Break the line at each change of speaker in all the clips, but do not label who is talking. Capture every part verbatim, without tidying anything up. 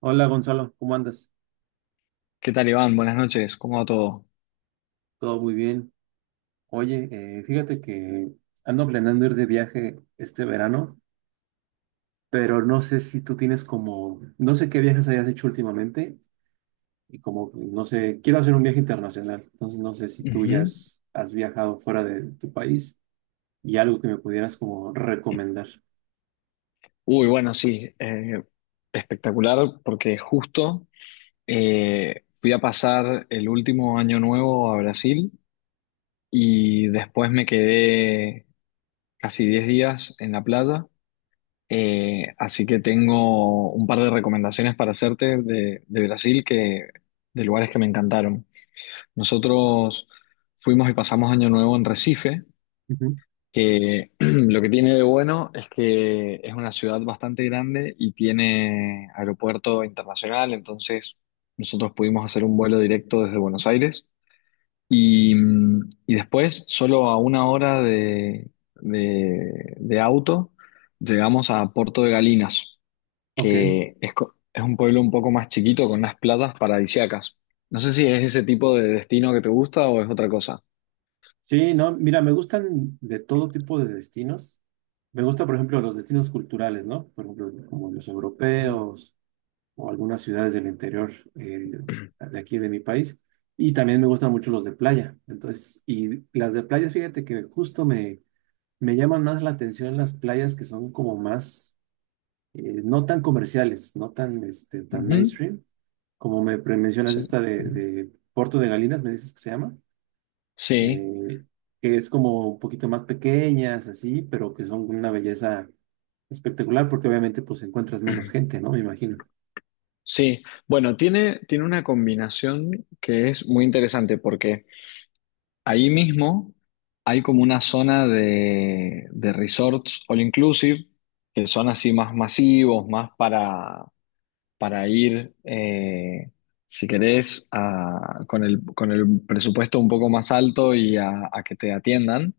Hola, Gonzalo, ¿cómo andas?
¿Qué tal, Iván? Buenas noches, ¿cómo va todo?
Todo muy bien. Oye, eh, fíjate que ando planeando ir de viaje este verano, pero no sé si tú tienes como, no sé qué viajes hayas hecho últimamente y como, no sé, quiero hacer un viaje internacional. Entonces no sé si tú ya
Ujú.
has, has viajado fuera de tu país y algo que me pudieras como recomendar.
Uy, bueno, sí, eh, espectacular porque justo eh, fui a pasar el último año nuevo a Brasil y después me quedé casi diez días en la playa. Eh, así que tengo un par de recomendaciones para hacerte de, de Brasil, que, de lugares que me encantaron. Nosotros fuimos y pasamos año nuevo en Recife,
Ujú.
que lo que tiene de bueno es que es una ciudad bastante grande y tiene aeropuerto internacional. Entonces nosotros pudimos hacer un vuelo directo desde Buenos Aires y, mm, y después, solo a una hora de, de- de auto, llegamos a Puerto de Galinas,
Ok.
que es, co- es un pueblo un poco más chiquito con unas playas paradisíacas. No sé si es ese tipo de destino que te gusta o es otra cosa.
Sí, no, mira, me gustan de todo tipo de destinos. Me gusta, por ejemplo, los destinos culturales, ¿no? Por ejemplo, como los
Ujú.
europeos o algunas ciudades del interior eh, de aquí de mi país. Y también me gustan mucho los de playa. Entonces, y las de playa, fíjate que justo me, me llaman más la atención las playas que son como más, eh, no tan comerciales, no tan, este, tan
Ujú.
mainstream. Como me pre- mencionas
Sí.
esta de, de Puerto de Galinas, me dices que se llama,
Sí,
eh, que es como un poquito más pequeñas, así, pero que son una belleza espectacular porque obviamente pues encuentras menos gente, ¿no? Me imagino.
Sí, bueno, tiene, tiene una combinación que es muy interesante porque ahí mismo hay como una zona de, de resorts all inclusive, que son así más masivos, más para, para ir, eh, si querés, a- con el, con el presupuesto un poco más alto y a, a que te atiendan.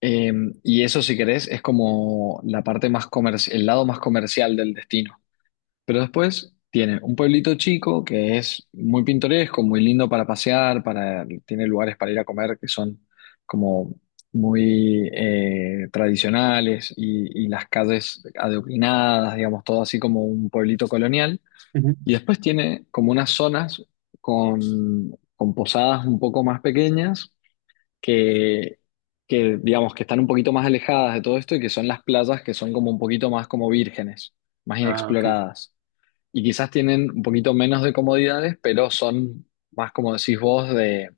Eh, y eso, si querés, es como la parte más comerci- el lado más comercial del destino. Pero después tiene un pueblito chico que es muy pintoresco, muy lindo para pasear, para, tiene lugares para ir a comer que son como muy eh, tradicionales y, y las calles adoquinadas, digamos, todo así como un pueblito colonial.
Ujú.
Y después tiene como unas zonas con, con posadas un poco más pequeñas que, que, digamos, que están un poquito más alejadas de todo esto, y que son las playas que son como un poquito más como vírgenes, más
Ah, ok.
inexploradas, y quizás tienen un poquito menos de comodidades, pero son más, como decís vos, de,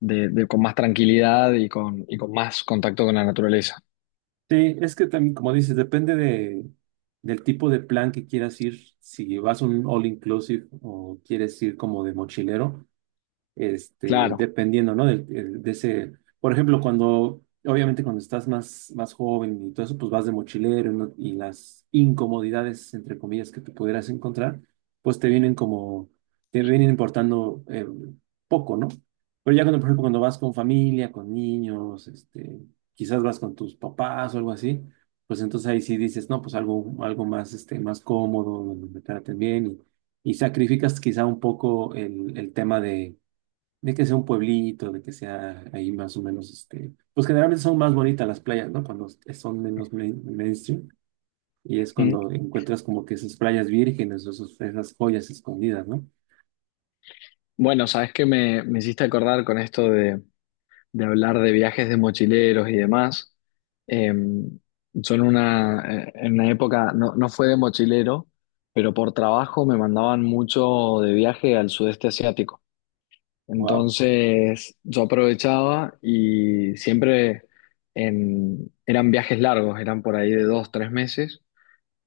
de- de con más tranquilidad y con, y con más contacto con la naturaleza.
Sí, es que también, como dices, depende de, del tipo de plan que quieras ir. Si vas a un all inclusive o quieres ir como de mochilero, este,
Claro.
dependiendo, ¿no? Del- el- de ese, por ejemplo, cuando, obviamente cuando estás más, más joven y todo eso, pues vas de mochilero, ¿no? Y las incomodidades, entre comillas, que te pudieras encontrar, pues te vienen como, te vienen importando eh, poco, ¿no? Pero ya cuando, por ejemplo, cuando vas con familia, con niños, este, quizás vas con tus papás o algo así, pues entonces ahí sí dices, no, pues algo, algo más, este, más cómodo, donde me traten bien y, y sacrificas quizá un poco el, el tema de, de que sea un pueblito, de que sea ahí más o menos, este, pues generalmente son más bonitas las playas, ¿no? Cuando son menos main- mainstream y es
Mm.
cuando encuentras como que esas playas vírgenes o esos- esas joyas escondidas, ¿no?
Bueno, sabes que me, me hiciste acordar con esto de, de hablar de viajes de mochileros y demás. Eh, yo en una, eh, en una época, no, no fue de mochilero, pero por trabajo me mandaban mucho de viaje al sudeste asiático.
Wow.
Entonces yo aprovechaba y siempre en- eran viajes largos, eran por ahí de dos, tres meses,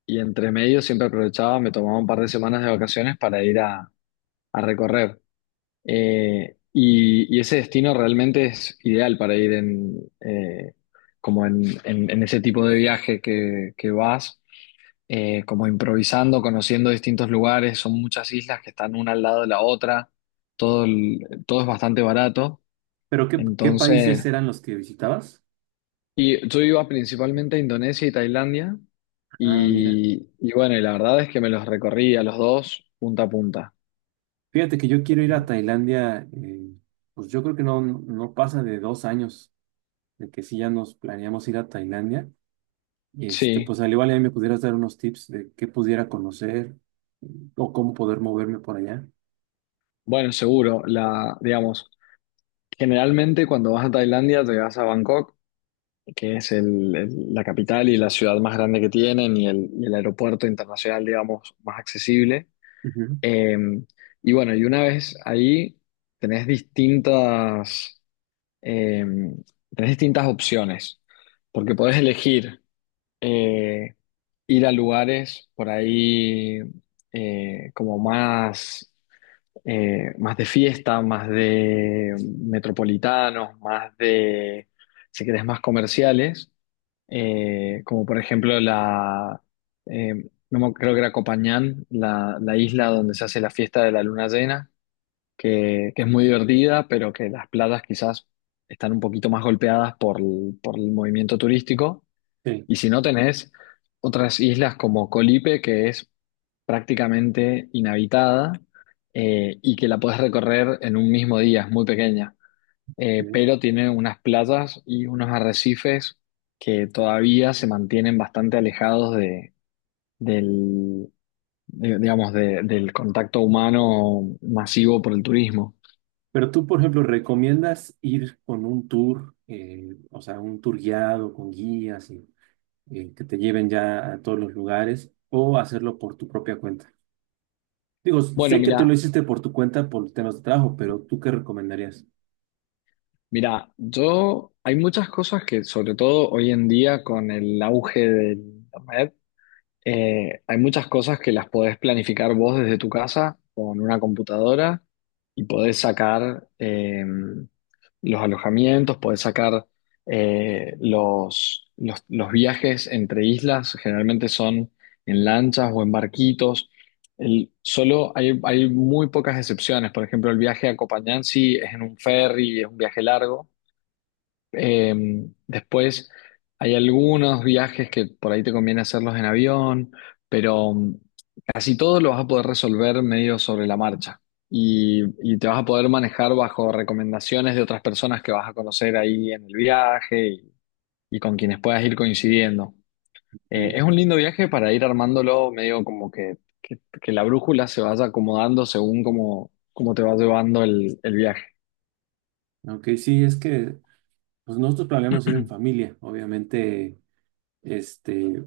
y entre medio siempre aprovechaba, me tomaba un par de semanas de vacaciones para ir a, a recorrer. Eh, y, y ese destino realmente es ideal para ir en, eh, como en, en- en ese tipo de viaje que, que vas, eh, como improvisando, conociendo distintos lugares. Son muchas islas que están una al lado de la otra, todo, el- todo es bastante barato.
Pero ¿qué, qué países
Entonces,
eran los que visitabas?
y yo iba principalmente a Indonesia y Tailandia
Ah, mira.
y, y bueno, y la verdad es que me los recorrí a los dos punta a punta.
Fíjate que yo quiero ir a Tailandia, eh, pues yo creo que no, no pasa de dos años de que sí ya nos planeamos ir a Tailandia. Y este,
Sí,
pues al igual ahí me pudieras dar unos tips de qué pudiera conocer o cómo poder moverme por allá.
bueno, seguro, la, digamos, generalmente cuando vas a Tailandia te vas a Bangkok, que es el- el- la capital y la ciudad más grande que tienen, y el, y el aeropuerto internacional, digamos, más accesible.
Ujú,
Eh, y bueno, y una vez ahí tenés distintas eh, tenés distintas opciones, porque podés elegir eh, ir a lugares por ahí, eh, como más, eh, más de fiesta, más de metropolitanos, más de, si querés, más comerciales. Eh, como por ejemplo, la, eh, no me- creo que era Copañán, la, la isla donde se hace la fiesta de la luna llena, que, que es muy divertida, pero que las playas quizás están un poquito más golpeadas por el, por el movimiento turístico.
sí,
Y si no, tenés otras islas como Colipe, que es prácticamente inhabitada, eh, y que la podés recorrer en un mismo día, es muy pequeña. Eh,
sí.
pero tiene unas playas y unos arrecifes que todavía se mantienen bastante alejados de, del, de- digamos, de- del contacto humano masivo por el turismo.
Pero tú, por ejemplo, ¿recomiendas ir con un tour, eh, o sea, un tour guiado con guías y eh, que te lleven ya a todos los lugares o hacerlo por tu propia cuenta? Digo,
Bueno,
sé que tú lo
mira,
hiciste por tu cuenta por temas de trabajo, pero ¿tú qué recomendarías?
Mira, yo hay muchas cosas que, sobre todo hoy en día con el auge de internet, eh, hay muchas cosas que las podés planificar vos desde tu casa con una computadora, y podés sacar eh, los alojamientos, podés sacar eh, los, los, los viajes entre islas, generalmente son en lanchas o en barquitos. El- solo hay, hay muy pocas excepciones. Por ejemplo, el viaje a Copanhansi es en un ferry, es un viaje largo. eh, Después hay algunos viajes que por ahí te conviene hacerlos en avión, pero mm, casi todo lo vas a poder resolver medio sobre la marcha, y, y te vas a poder manejar bajo recomendaciones de otras personas que vas a conocer ahí en el viaje, y, y con quienes puedas ir coincidiendo. Eh, es
Ok,
un lindo viaje para ir armándolo medio como que, que- que la brújula se vaya acomodando según cómo, cómo te va llevando el, el viaje.
ok, sí, es que pues nosotros planeamos ir en familia, obviamente, este,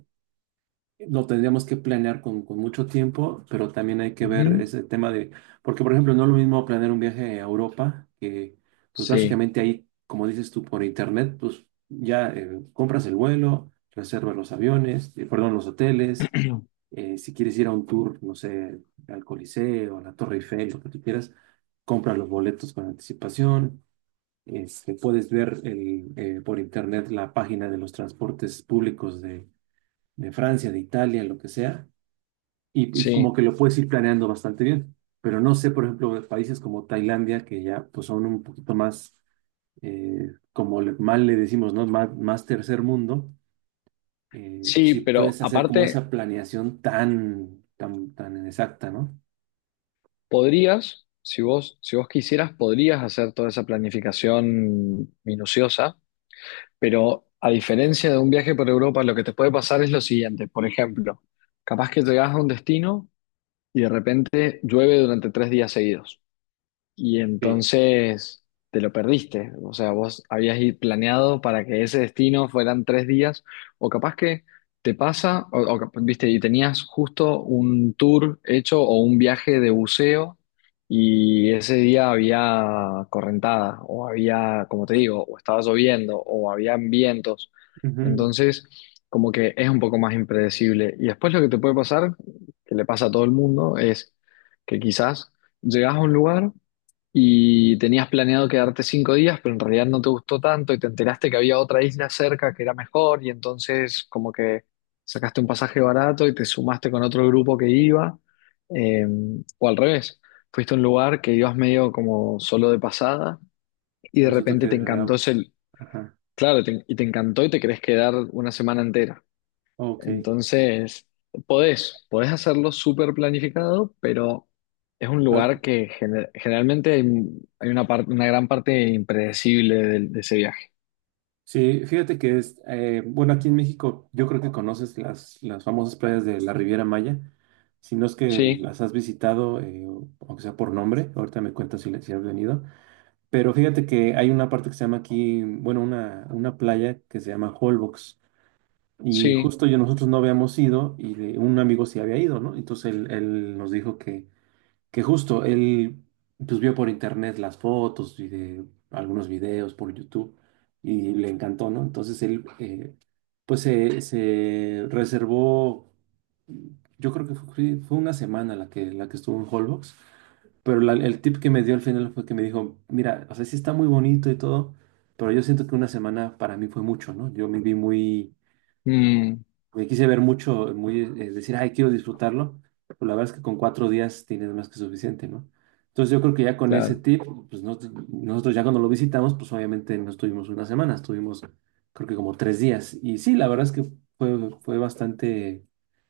lo tendríamos que planear con, con mucho tiempo, pero también hay que ver
Ujú,
ese tema de, porque por ejemplo, no es lo mismo planear un viaje a Europa, que pues
sí.
básicamente ahí, como dices tú, por internet, pues ya eh, compras el vuelo, reservas los aviones, eh, perdón, los hoteles, eh, si quieres ir a un tour, no sé, al Coliseo, a la Torre Eiffel, lo que tú quieras, compras los boletos con anticipación, este, puedes ver el, eh, por internet la página de los transportes públicos de de Francia, de Italia, lo que sea y, y como
Sí,
que lo puedes ir planeando bastante bien. Pero no sé, por ejemplo, de países como Tailandia, que ya pues, son un poquito más, eh, como le- mal le decimos, ¿no? Más, más tercer mundo, eh, si
sí, pero
puedes hacer como
aparte,
esa planeación tan, tan, tan exacta, ¿no?
podrías, si vos, si vos quisieras, podrías hacer toda esa planificación minuciosa, pero a diferencia de un viaje por Europa, lo que te puede pasar es lo siguiente. Por ejemplo, capaz que llegás a un destino, y de repente llueve durante tres días seguidos. Y
Que
entonces te lo perdiste. O sea, vos habías i- planeado para que ese destino fueran tres días, o capaz que te pasa, o, o cap- viste, y tenías justo un tour hecho o un viaje de buceo, y ese día había correntada, o había, como te digo, o estaba lloviendo, o habían vientos.
ujú,
Entonces, como que es un poco más impredecible. Y después lo que te puede pasar, que le pasa a todo el mundo, es que quizás llegas a un lugar y tenías planeado quedarte cinco días, pero en realidad no te gustó tanto y te enteraste que había otra isla cerca que era mejor, y entonces como que sacaste un pasaje barato y te sumaste con otro grupo que iba, eh, o al revés, fuiste a un lugar que ibas medio como solo de pasada y de
resulta
repente
que...
te encantó ese,
Ajá,
claro, te- y te encantó y te querés quedar una semana entera.
ok.
Entonces, podés, podés hacerlo súper planificado, pero es un lugar que gener- generalmente hay, hay una parte, una gran parte impredecible del- de, ese viaje.
Sí, fíjate que es, eh, bueno, aquí en México yo creo que conoces las, las famosas playas de la Riviera Maya, si no es que
Sí,
las has visitado, eh, o- aunque sea por nombre, ahorita me cuentas si, le- si has venido, pero fíjate que hay una parte que se llama aquí, bueno, una, una playa que se llama Holbox, y
sí,
justo yo nosotros no habíamos ido y de- un amigo sí había ido, ¿no? Entonces él, él nos dijo que justo él pues vio por internet las fotos y de algunos videos por YouTube y le encantó, ¿no? Entonces él eh, pues se, se reservó, yo creo que fue, sí, fue una semana la que, la que estuvo en Holbox, pero la- el tip que me dio al final fue que me dijo, mira, o sea, sí está muy bonito y todo, pero yo siento que una semana para mí fue mucho, ¿no? Yo me vi muy
mm,
me quise ver mucho, muy, eh, decir, ay, quiero disfrutarlo, pues la verdad es que con cuatro días tienes más que suficiente, ¿no? Entonces yo creo que ya con ese
claro.
tip, pues nos- nosotros ya cuando lo visitamos, pues obviamente no estuvimos una semana, estuvimos creo que como tres días. Y sí, la verdad es que fue, fue bastante,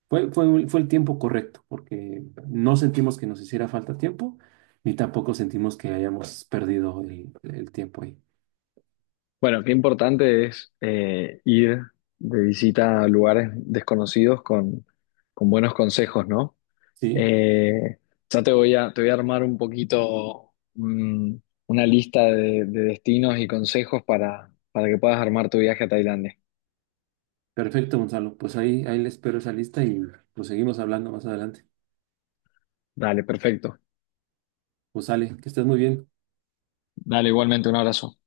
fue, fue, fue el tiempo correcto, porque no sentimos que nos hiciera falta tiempo, ni tampoco sentimos que hayamos perdido el, el tiempo ahí.
Bueno, qué importante es, eh, ir de visita a lugares desconocidos con, con buenos consejos, ¿no?
Sí,
Eh, ya te voy a, te voy a armar un poquito, mm, una lista de, de destinos y consejos para, para que puedas armar tu viaje a Tailandia.
perfecto, Gonzalo. Pues ahí, ahí les espero esa lista y pues seguimos hablando más adelante.
Dale, perfecto.
Pues sale, que estés muy bien.
Dale, igualmente un abrazo.